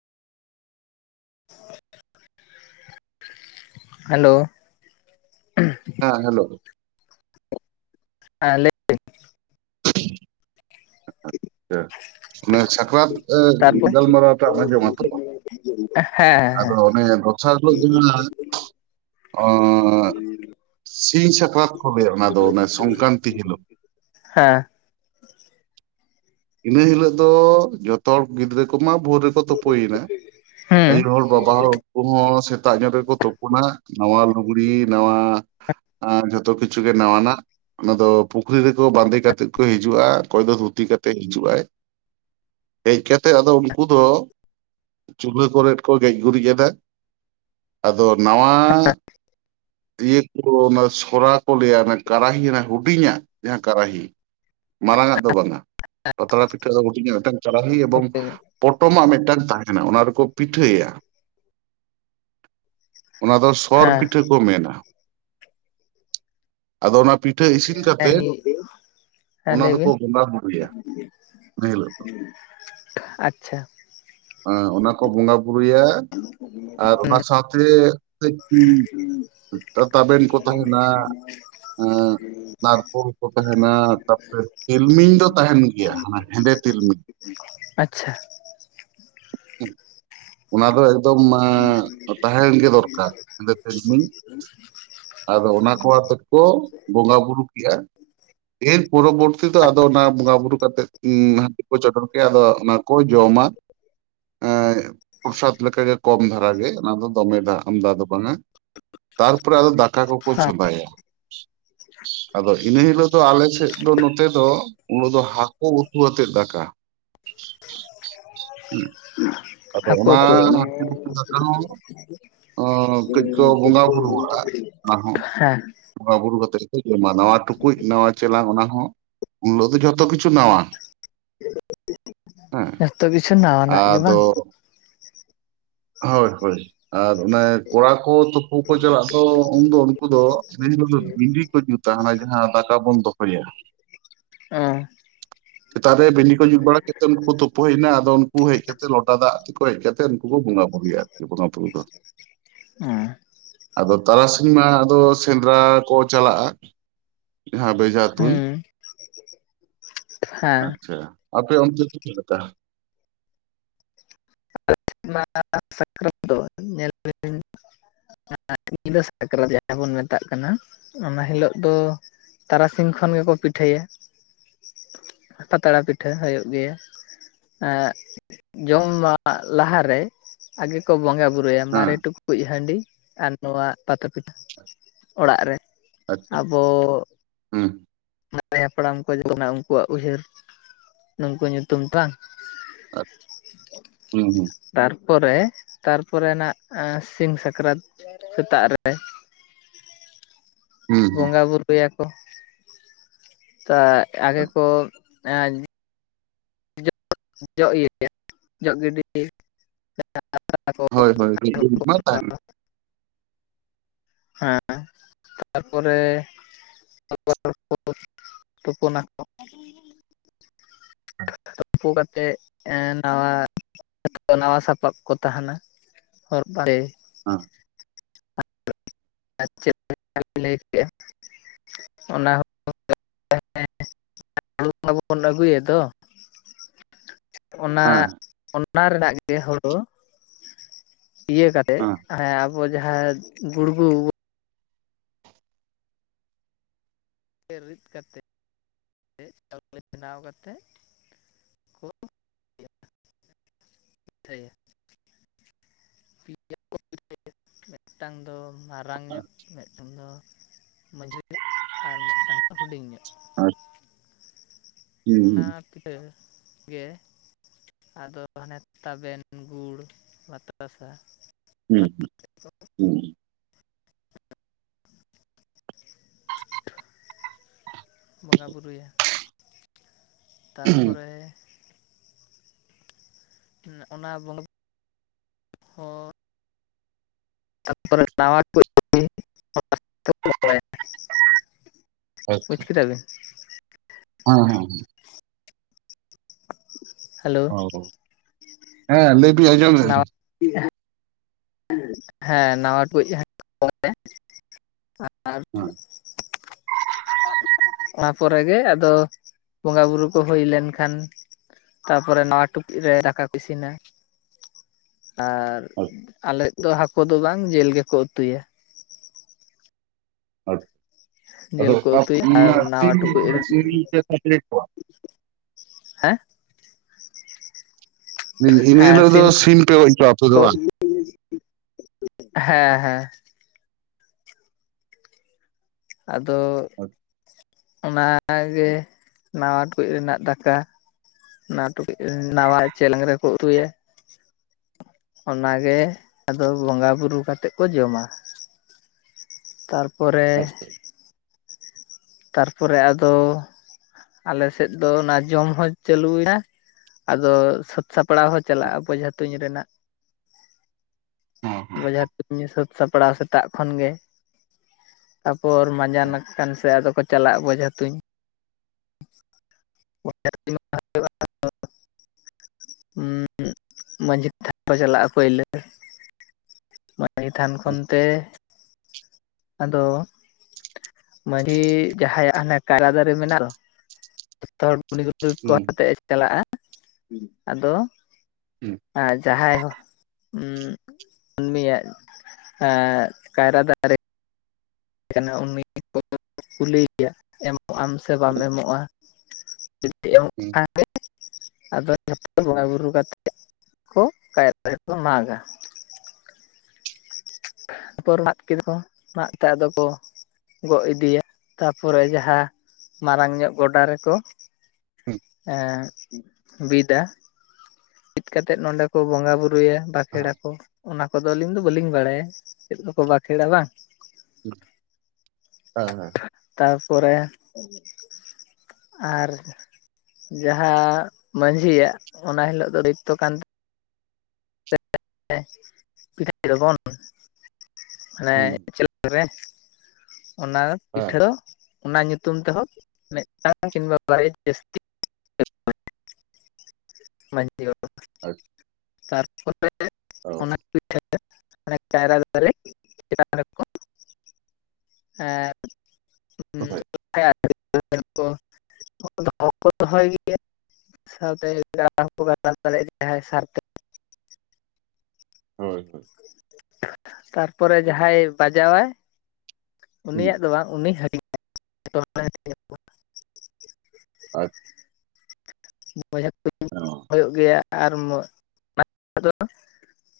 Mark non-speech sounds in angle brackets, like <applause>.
Hello ᱦᱮᱸ hello <unintelligible> ᱟᱪᱪᱷᱟ ᱚᱱᱟ ᱥᱟᱠᱨᱟᱛ ᱜᱟᱞᱢᱟᱨᱟᱣ ᱴᱟᱜ ᱮᱢ ᱟᱡᱚᱢᱟ ᱛᱚ ᱾ ᱦᱮᱸ ᱦᱮᱸ ᱫᱚᱥᱟᱨ ᱦᱤᱞᱳᱜ ᱡᱟᱦᱟᱸ <unintelligible> ᱥᱤᱧ ᱥᱟᱠᱨᱟᱛ ᱠᱚ ᱞᱟᱹᱭᱟ ᱚᱱᱟ ᱫᱚ ᱚᱱᱮ ᱥᱚᱝᱠᱨᱟᱱᱛᱤ ᱦᱤᱞᱳᱜ ᱾ ᱦᱮᱸ ᱤᱱᱟᱹ ᱦᱤᱞᱳᱜ ᱫᱚ ᱡᱷᱚᱛᱚ ᱦᱚᱲ ᱜᱤᱫᱽᱨᱟᱹ ᱠᱚᱢᱟ ᱵᱷᱳᱨ ᱨᱮᱠᱚ ᱛᱳᱯᱳᱭᱮᱱᱟ ᱟᱭᱩ ᱦᱮᱸ ᱦᱚᱲ ᱵᱟᱵᱟ ᱦᱚᱲ ᱠᱚ ᱦᱚᱸ ᱥᱮᱛᱟᱜ ᱧᱚᱜ ᱨᱮᱠᱚ ᱛᱳᱯᱳᱱᱟ ᱱᱟᱣᱟ ᱞᱩᱜᱽᱲᱤ ᱱᱟᱣᱟ ᱡᱷᱚᱛᱚ ᱠᱤᱪᱷᱩ ᱜᱮ ᱱᱟᱣᱟ ᱱᱟᱜ ᱚᱱᱟ ᱫᱚ ᱯᱩᱠᱷᱨᱤ ᱨᱮᱠᱚ ᱵᱟᱸᱫᱮ ᱠᱟᱛᱮᱫ ᱠᱚ ᱦᱤᱡᱩᱜᱼᱟ ᱚᱠᱚᱭ ᱫᱚ ᱫᱷᱩᱛᱤ ᱠᱟᱛᱮ ᱦᱤᱡᱩᱜ ᱟᱭ ᱦᱮᱡ ᱠᱟᱛᱮᱜ ᱟᱫᱚ ᱩᱱᱠᱩ ᱫᱚ ᱪᱩᱞᱦᱟᱹ ᱠᱚᱨᱮᱫ ᱠᱚ ᱜᱮᱡ ᱜᱩᱨᱤᱡ ᱟᱫᱟ ᱟᱫᱚ ᱱᱟᱣᱟ ᱤᱭᱟᱹ ᱠᱚ ᱚᱱᱟ ᱥᱚᱨᱟ ᱠᱚ ᱞᱟᱹᱭᱟ ᱚᱱᱟ ᱠᱟᱨᱟᱦᱤ ᱚᱱᱟ ᱦᱩᱰᱤᱧᱟᱜ ᱡᱟᱦᱟᱸ ᱠᱟᱨᱟᱦᱤ ᱢᱟᱨᱟᱝ ᱟᱜ ᱫᱚ ᱵᱟᱝᱟ ᱯᱟᱛᱲᱟ ᱯᱤᱴᱷᱟᱹ ᱫᱚ ᱦᱩᱰᱤᱧᱟᱜ ᱢᱤᱫᱴᱟᱝ ᱠᱟᱨᱟᱦᱤ ᱮᱵᱚᱝ ᱦᱩᱸ ᱯᱚᱴᱚᱢᱟᱜ ᱢᱤᱫᱴᱟᱝ ᱛᱟᱦᱮᱱᱟ ᱚᱱᱟ ᱨᱮᱠᱚ ᱯᱤᱴᱷᱟᱹᱭᱟ ᱚᱱᱟ ᱫᱚ, ᱥᱚᱨ ᱯᱤᱴᱷᱟᱹ ᱠᱚ ᱢᱮᱱᱟ ᱾ ᱟᱫᱚ, ᱚᱱᱟ ᱯᱤ ᱤᱴᱷᱟᱹ ᱤᱥᱤᱱ ᱦᱮᱸ ᱠᱟᱛᱮᱫ, ᱦᱮᱸ ᱚᱱᱟ ᱞᱟᱹᱭ ᱫᱚᱠᱚ ᱵᱤᱱ ᱵᱚᱸᱜᱟ ᱵᱩᱨᱩᱭᱟ ᱾ ᱵᱮᱼᱞᱟᱯᱟ, ᱾ <unintelligible> ᱟᱪᱪᱷᱟ ᱦᱮᱸ, ᱚᱱᱟ ᱠᱚ ᱵᱚᱸᱜᱟ ᱵᱩᱨᱩᱭᱟ ᱾ ᱟᱨ ᱚᱱᱟ ᱦᱩᱸ ᱥᱟᱶᱛᱮ, ᱠᱟᱹᱡ ᱛᱟᱵᱮᱱ ᱠᱚ, ᱛᱟᱦᱮᱱᱟ ᱾ <inaudible> ᱦᱮᱸᱻ ᱱᱟᱨᱠᱳᱲ ᱠᱚ ᱛᱟᱦᱮᱱᱟ, ᱛᱟᱯᱚᱨᱮ ᱛᱤᱞᱢᱤᱧ ᱫᱚ, ᱛᱟᱦᱮᱱ ᱜᱮᱭᱟ ᱾ ᱦᱟᱱᱟ ᱦᱮᱸᱫᱮ, ᱛᱤᱞᱢᱤᱧ ᱾ ᱟᱪᱪᱷᱟ <inaudible> ᱚᱱᱟ ᱫᱚ ᱮᱠᱫᱚᱢ ᱟᱸ, ᱛᱟᱦᱮᱱ ᱜᱮ <unintelligible> ᱫᱚᱨᱠᱟᱨ ᱦᱮᱸᱫᱮ ᱛᱤᱞᱢᱤᱧ <inaudible> ᱟᱫᱚ, ᱚᱱᱟ ᱠᱚ ᱣᱟᱛᱫ ᱠᱚ, ᱵᱚᱸᱜᱟ ᱵᱩᱨᱩ ᱠᱮᱜᱼᱟ ᱾ ᱮᱠ ᱯᱚᱨᱚ ᱵᱚᱨᱛᱤ ᱛᱚ, ᱟᱫᱚ ᱚᱱᱟ ᱵᱚᱸᱜᱟ ᱵᱩᱨᱩ ᱠᱟᱛᱮᱜ, ᱦᱟᱹᱰᱤ ᱠᱚ, ᱪᱚᱰᱚᱨ ᱠᱮᱫ-ᱟ ᱾ ᱟᱫᱚ, ᱚᱱᱟ ᱠᱚ, ᱡᱚᱢᱟ ᱾ ᱮᱸᱻ ᱯᱨᱚᱥᱟᱫ ᱞᱮᱠᱟ ᱜᱮ, ᱠᱚᱢ ᱫᱷᱟᱨᱟ ᱜᱮ, ᱚᱱᱟ ᱫᱚ, ᱫᱚᱢᱮ ᱟᱢᱫᱟ ᱫᱚ, ᱵᱟᱝᱟ ᱾ ᱛᱟᱨᱯᱚᱨᱮ, ᱟᱫᱚ ᱫᱟᱠ ᱠᱟᱨᱚ ᱠᱚ ᱦᱮᱸ ᱪᱚᱸᱫᱟᱭᱟ, ᱟᱫᱚ ᱤᱱᱟᱹ ᱦᱤᱞᱳᱜ ᱫᱚ, ᱟᱞᱮ ᱥᱮᱫ ᱫᱚ, ᱱᱚᱛᱮ ᱫᱚ, ᱩᱦ ᱫᱚ, ᱦᱟᱹᱠᱩ ᱩᱛᱩ ᱟᱛᱮᱫ, ᱫᱟᱠᱟ <inaudible> <unintelligible> <unintelligible> ᱟᱫᱚ ᱦᱟᱹᱠᱩ ᱚᱱᱟ ᱩᱛᱩ, <inaudible> ᱦᱟᱹᱠᱩ ᱩᱛᱩ ᱫᱟᱠᱟ ᱦᱚᱸ ᱚᱸ, ᱠᱟᱹᱡ ᱠᱚ ᱵᱚᱸᱜᱟ ᱵᱩᱨᱩᱣᱟᱜᱼᱟ ᱚᱱᱟ ᱦᱚᱸ <inaudible> ᱦᱮᱸ ᱾ ᱵᱚᱸᱜᱟ ᱵᱩᱨᱩ ᱠᱟᱛᱮᱫ ᱠᱚ, ᱡᱚᱢᱟ ᱾ ᱱᱟᱣᱟ ᱴᱩᱠᱩᱡ, ᱱᱟᱣᱟ ᱪᱮᱞᱟᱝ, ᱚᱱᱟ ᱦᱚᱸ ᱩᱱ ᱦᱤᱞᱚᱜ ᱫᱚ, ᱡᱷᱚᱛᱚ ᱠᱤᱪᱷᱩ ᱱᱟᱣᱟ ᱾ <inaudible> ᱦᱮᱸ, ᱡᱚᱛᱚ ᱠᱤᱪᱷᱩ ᱱᱟᱣᱟᱱᱟᱜ ᱜᱮ ᱵᱟᱝ ᱟᱫᱚ ᱦᱳᱭ ᱦᱳᱭ, ᱟᱨ ᱚᱱᱮ, ᱠᱚᱲᱟ ᱠᱚ ᱛᱩᱯᱩ ᱠᱚ, ᱪᱟᱞᱟᱜ ᱫᱚ, ᱩᱱ ᱫᱚ, ᱩᱱᱠᱩ ᱫᱚ, ᱥᱮᱭ ᱦᱤᱞᱚᱜ ᱫᱚ, ᱵᱤᱱᱰᱤ ᱠᱚ ᱡᱩᱛᱟ, ᱦᱟᱱᱟ, ᱡᱟᱦᱟᱸ ᱫᱟᱠᱟ ᱵᱚᱱ ᱫᱚᱦᱚᱭᱟ ᱾ ᱮᱸᱻ ᱾ ᱥᱮᱛᱟᱜ ᱨᱮ, ᱵᱤᱱᱰᱤ ᱠᱚ, ᱡᱩᱛ ᱵᱟᱲᱟ ᱠᱮᱫ ᱛᱮ, ᱩᱱᱠᱩ ᱛᱳᱯᱳ ᱦᱮᱡ ᱮᱱᱟ ᱾ ᱟᱫᱚ, ᱩᱱᱠᱩ ᱦᱮᱡ ᱠᱟᱛᱮ, ᱞᱚᱴᱟ ᱫᱟᱜ ᱠᱚ, ᱦᱮᱡ ᱠᱟᱛᱮᱫ ᱩᱱᱠᱩ ᱠᱚ, ᱵᱚᱸᱜᱟ ᱵᱩᱨᱭᱟ, ᱡᱚ ᱵᱚᱸᱜᱟ ᱵᱩᱨᱩ ᱫᱚ ᱾ ᱮᱸᱻ ᱾ ᱟᱫᱚ, ᱛᱟᱨᱟᱥᱤᱧ ᱢᱟ, ᱟᱫᱚ ᱥᱮᱸᱫᱽᱨᱟ ᱠᱚ, ᱪᱟᱞᱟᱜᱼᱟ ᱾ ᱡᱟᱦᱟᱸ ᱵᱮ ᱦᱮᱸᱻ ᱾ ᱟᱪᱪᱷᱟ, ᱟᱯᱮ ᱚᱱᱛᱮ ᱪᱮᱪᱮᱫᱼᱞᱮᱠᱟ? <unintelligible> ᱟᱞᱮ ᱥᱮᱫ ᱢᱟ ᱥᱟᱠᱨᱟᱛ ᱫᱚ ᱧᱮᱞ <unintelligible> <unintelligible> ᱡᱟᱦᱟᱸ ᱧᱤᱫᱟᱹ ᱥᱟᱠᱨᱟᱛ, ᱡᱟᱦᱟᱸ ᱵᱚᱱ ᱢᱮᱛᱟᱜ ᱠᱟᱱᱟ, ᱚᱱᱟ ᱦᱤᱞᱳᱜ ᱫᱚ ᱛᱟᱨᱟ ᱥᱤᱧ ᱠᱷᱚᱱ ᱜᱮ ᱠᱚ, ᱯᱤᱴᱷᱟᱹᱭᱟ ᱾ ᱯᱟᱛᱲᱟ ᱯᱤᱴᱷᱟᱹ ᱦᱳᱭᱳᱜ ᱜᱮᱭᱟ ᱾ ᱟᱜᱼ, ᱡᱚᱢ ᱢᱟ ᱟᱜ ᱞᱟᱦᱟᱨᱮ, ᱟᱜᱮ ᱠᱚ, ᱵᱚᱸᱜᱟ ᱵᱩᱨᱩᱭᱟ ᱾ ᱦᱮᱸ ᱢᱟᱨᱮ ᱴᱩᱠᱩ ᱠᱩᱡ ᱦᱟᱺᱰᱤ, ᱟᱨ ᱱᱚᱣᱟ ᱯᱟᱛᱟ ᱯᱤᱴᱷᱟᱹ, ᱚᱲᱟᱜ ᱨᱮ ᱾ ᱟᱪᱪᱷᱟ ᱾ ᱳᱻ ᱾ <unintelligible> ᱢᱟᱨᱮ ᱦᱟᱯᱲᱟᱢ ᱠᱚ, ᱡᱚᱛᱚ <unintelligible> ᱢᱮᱱᱟ ᱩᱱᱠᱩᱣᱟᱜ ᱩᱭᱦᱟᱹᱨ, ᱱᱩᱠᱩ ᱧᱩᱛᱩᱢ ᱴᱟᱝ ᱟᱫ, ᱭᱩᱸᱼᱦᱩᱸ ᱾ ᱛᱟᱨᱯᱚᱨᱮ, ᱛᱟᱨᱯᱚᱨᱮ ᱱᱟᱜ, ᱥᱤᱢ ᱥᱟᱠᱨᱟᱸᱛ ᱥᱮᱛᱟᱜ ᱨᱮ ᱾ ᱦᱩᱸ ᱦᱩᱸ ᱵᱚᱸᱜᱟ ᱵᱩᱨᱩ ᱭᱟᱠᱚ ᱾ ᱠᱟ ᱟᱜᱮ ᱠᱚ ᱟᱧ ᱡᱚᱜ ᱤᱭᱟᱹ ᱡᱚᱜ ᱜᱤᱰᱤ ᱾ <unintelligible> ᱦᱳᱭ ᱦᱳᱭ ᱦᱤᱡᱩᱜ ᱢᱟᱭ ᱛᱟᱦᱮ᱾ ᱦᱮᱸ ᱛᱟᱨ ᱯᱚᱨᱮ᱾ <inaudible> ᱛᱩᱯᱩᱱᱟ ᱠᱚ ᱛᱩᱯᱩ ᱠᱟᱛᱮᱫ ᱮ ᱱᱟᱣᱟ ᱥᱟᱯᱟᱵ ᱠᱚ ᱛᱟᱦᱮᱱᱟ᱾ ᱦᱚᱨ ᱵᱟᱲᱮ᱾ ᱚᱸᱻ ᱟᱨ ᱪᱮᱫ ᱞᱟᱹᱭ ᱠᱮᱫᱼᱟ ᱚᱱᱟ ᱦᱚᱸ <inaudible> <inaudible> ᱢᱟᱵᱚᱱ ᱟᱹᱜᱩᱭᱮᱫ ᱫᱚ᱾ ᱚᱱᱟ ᱚᱱᱟ ᱨᱮᱱᱟᱹᱜ ᱜᱮ ᱦᱩᱲᱩ᱾ ᱤᱭᱟᱹ ᱠᱟᱛᱮᱜ ᱦᱮ ᱟᱵᱚ ᱡᱟᱦᱟ ᱜᱩᱲᱜᱩ᱾ ᱨᱤᱫ ᱠᱟᱛᱮ ᱪᱟᱣᱞᱮ ᱵᱮᱱᱟᱣ ᱠᱟᱛᱮᱜ ᱠᱚ᱾ ᱯᱤᱴᱟᱹᱭᱟ <unintelligible> ᱢᱮᱴᱟᱝ ᱫᱚ ᱢᱟᱨᱟᱝ ᱧᱚᱜ ᱢᱤᱫᱴᱟᱝ ᱫᱚ ᱢᱟᱺᱡᱟᱹᱨᱤ ᱧᱚᱜ ᱟᱨ ᱢᱤᱫᱴᱟᱝ ᱫᱚ ᱦᱩᱰᱤᱧ ᱧᱚᱜ᱾ <unintelligible> ᱚᱱᱟ ᱛᱮ ᱜᱮ ᱟᱫᱚ ᱦᱟᱱᱮ ᱛᱟᱵᱮᱱ ᱜᱩᱲ ᱵᱟᱛᱟᱥᱟ᱾ ᱦᱩ <unintelligible> ᱵᱚᱸᱜᱟ ᱵᱩᱨᱩᱭᱟ ᱛᱟᱹᱨ ᱯᱚᱨᱮ ᱚᱱᱟ ᱵᱚᱸᱜᱟ ᱦᱚᱸ ᱛᱟᱨᱯᱚᱨᱮ <unintelligible> ᱵᱩᱡᱽ ᱟᱪᱪᱷᱟ ᱠᱮᱫᱟ ᱵᱤᱱ ᱦᱮᱸ ᱦᱮᱸ ᱦᱮᱞᱳ ᱟ ᱦᱮᱸ ᱞᱟᱹᱭ ᱵᱤᱱ ᱟᱡᱚᱢ ᱫᱟᱞᱤᱝ᱾ <unintelligible> ᱦᱮᱸ ᱱᱟᱣᱟ <unintelligible> ᱟᱨ ᱦᱚᱸ <unintelligible> ᱚᱱᱟ ᱯᱚᱨᱮ ᱜᱮ ᱟᱫᱚ ᱵᱳᱸᱜᱟ ᱵᱩᱨᱩ ᱠᱚ ᱦᱩᱭ ᱞᱮᱱᱠᱷᱟᱱ᱾ ᱛᱟᱯᱚᱨᱮ ᱱᱚᱣᱟ ᱴᱩᱠᱩ ᱨᱮ ᱫᱟᱠᱟ ᱠᱚ ᱤᱥᱤᱱᱟ᱾ ᱟᱨ ᱟᱞᱮ ᱫᱚ ᱦᱟᱹᱠᱩ ᱫᱚ ᱵᱟᱝ ᱡᱤᱞ ᱜᱮᱠᱚ ᱩᱛᱩᱭᱟ᱾ <unintelligible> ᱠᱮᱫ ᱡᱤᱞ ᱠᱚ ᱩᱛᱩᱭᱟ ᱟᱨ ᱱᱟᱣᱟ ᱴᱩᱠᱩᱡ ᱨᱮ ᱠᱚᱣᱟ ᱦᱮᱸ <inaudible> ᱨᱮᱫᱚ ᱥᱤᱢ ᱯᱮ ᱟᱯᱮ ᱫᱚ ᱠᱚ ᱵᱟᱝ ᱦᱮᱸ ᱦᱮᱸ ᱟᱫᱚ ᱚᱱᱟᱜᱮ ᱱᱟᱣᱟ ᱴᱩᱠᱩᱡ ᱨᱮᱱᱟᱜ ᱫᱟᱠᱟ᱾ ᱱᱟᱣᱟ ᱴᱩᱠᱩᱡ ᱱᱟᱣᱟ ᱪᱮᱞᱮᱝ ᱨᱮᱠᱚ ᱩᱛᱩᱭᱟ᱾ ᱚᱱᱟᱜᱮ ᱟᱫᱚ ᱵᱚᱸᱜᱟ ᱵᱩᱨᱩ ᱠᱟᱛᱮᱜ ᱠᱚ ᱡᱚᱢᱟ ᱛᱟᱨ᱾ ᱯᱚᱨᱮ ᱛᱟᱨᱯᱚᱨᱮ ᱟᱫᱚ ᱟᱞᱮᱥᱮᱫ ᱫᱚ ᱚᱱᱟ ᱡᱚᱢ ᱦᱚᱸ ᱪᱟᱹᱞᱩᱭᱮᱱᱟ᱾ ᱟᱫᱚ ᱥᱟᱹᱛ ᱥᱟᱯᱲᱟᱣ ᱦᱚᱸ ᱪᱟᱞᱟᱜᱼᱟ ᱵᱚᱡᱷᱟ ᱛᱩᱧ ᱨᱮᱱᱟᱜ᱾ ᱵᱡᱷᱟ ᱛᱩᱧ ᱥᱟᱹᱛ ᱥᱟᱯᱲᱟᱣ ᱥᱮᱛᱟᱜ ᱠᱷᱚᱱ ᱜᱮ᱾ ᱛᱟ ᱯᱚᱨ ᱢᱟᱸᱡᱟᱱ ᱟᱠᱟᱱ ᱥᱮ ᱟᱫᱚ ᱠᱚ ᱪᱟᱞᱟᱜᱼᱟ ᱵᱡᱷᱟ ᱛᱩᱧ᱾ <unintelligible> ᱩᱸ ᱢᱟᱺᱡᱷᱤ <inaudible> ᱛᱷᱟᱱ ᱠᱚ ᱪᱟᱞᱟᱜᱼᱟ ᱯᱩᱭᱞᱩ ᱢᱟᱺᱡᱷᱤ ᱛᱷᱟᱱ ᱠᱷᱚᱱ ᱛᱮ ᱟᱫᱚ ᱢᱟᱺᱡᱷᱤ ᱡᱟᱦᱟᱸᱭᱟᱜ ᱦᱟᱱᱮ ᱠᱟᱭᱨᱟ ᱫᱟᱨᱮ ᱢᱮᱱᱟᱜ ᱫᱚᱼᱼ ᱡᱷᱚᱛᱚ <unintelligible> ᱠᱚ ᱟᱛᱮᱜ ᱮ ᱪᱟᱞᱟᱜᱼᱟ ᱟᱫᱚᱼᱼ ᱟᱨ ᱡᱟᱦᱟᱸᱭ ᱦᱚᱸ ᱩᱸ ᱩᱱᱤᱭᱟᱜ ᱟ ᱠᱟᱭᱨᱟ ᱫᱟᱨᱮ ᱠᱷᱟᱱ ᱩᱱᱤ ᱠᱚ ᱠᱩᱞᱤᱭᱮᱭᱟ ᱮᱢᱚᱜ ᱟᱢ ᱥᱮ ᱵᱟᱢ ᱮᱢᱚᱜᱼᱟ᱾ <unintelligible> <inaudible> <unintelligible> ᱡᱚᱛᱚ ᱵᱚᱸᱜᱟ ᱵᱩᱨᱩ ᱠᱟᱛᱮᱜ ᱠᱚ ᱠᱟᱭᱨᱟ ᱫᱟᱨᱮ ᱠᱚ ᱢᱟᱜᱟ᱾ <unintelligible> ᱟᱫᱚ ᱠᱚ ᱜᱚᱜ ᱤᱫᱤᱭᱟ <inaudible> ᱛᱟᱯᱚᱨᱮ ᱡᱟᱦᱟᱸ ᱢᱟᱨᱟᱝ ᱧᱚᱜ ᱜᱚᱰᱟ ᱨᱮᱠᱚᱼᱼ ᱮᱸ ᱵᱤᱫᱟ᱾ ᱵᱤᱫ ᱠᱟᱛᱮᱫ ᱱᱚᱸᱰᱮ ᱠᱚ ᱵᱚᱸᱜᱟ ᱵᱩᱨᱩᱭᱟ ᱵᱟᱠᱷᱮᱲᱟ ᱠᱚ ᱚᱱᱟ ᱠᱚᱫᱚ ᱟᱞᱤᱧ ᱫᱚ ᱵᱟᱹᱞᱤᱧ ᱵᱟᱲᱟᱭᱟ᱾ ᱪᱮᱫ ᱫᱚᱠᱚ ᱵᱟᱠᱷᱮᱲᱟ ᱵᱟᱝ ᱦᱮᱸ ᱦᱮᱸ ᱛᱟᱯᱚᱨᱮ ᱟᱨᱼᱼ ᱡᱟᱦᱟᱸ ᱢᱟᱹᱡᱷᱤᱭᱟᱜ ᱚᱱᱟ ᱦᱤᱞᱚᱜ ᱫᱚ <unintelligible> ᱠᱟᱱᱼᱼ <unintelligible> ᱢᱟᱱᱮᱼᱼ ᱠᱚᱨᱮ ᱚᱱᱟ ᱯᱤᱴᱷᱟᱹᱼᱼ ᱚᱱᱟ ᱧᱩᱛᱩᱢ ᱛᱮᱵᱚ ᱢᱤᱫᱴᱟᱝ ᱠᱤᱱᱵᱟ ᱵᱟᱨᱮᱭᱟ ᱡᱟᱹᱥᱛᱤᱼᱼ <unintelligible> <unintelligible> ᱛᱟᱨᱯᱚᱨᱮ ᱚᱱᱟᱼᱼ ᱯᱤᱴᱷᱟᱹ ᱚᱱᱮ ᱠᱟᱭᱨᱟ ᱫᱟᱨᱮ <unintelligible> ᱦᱮᱸ ᱚᱽ ᱦᱳᱭ <unintelligible> ᱥᱟᱶᱛᱮᱼᱼ <unintelligible> ᱥᱟᱨᱛᱮ ᱦᱳᱭ ᱦᱳᱭ ᱛᱟᱨᱯᱚᱨᱮ ᱡᱟᱦᱟᱸᱭ ᱵᱟᱡᱟᱣᱼᱟᱭ ᱩᱱᱤᱭᱟᱜ ᱫᱚ ᱵᱟᱝ ᱩᱱᱤ ᱦᱟᱹᱵᱤᱡᱼᱼ <unintelligible> ᱟᱡᱼᱼ <unintelligible> ᱦᱩᱭᱩᱜ ᱜᱮᱭᱟ ᱟᱨ <unintelligible>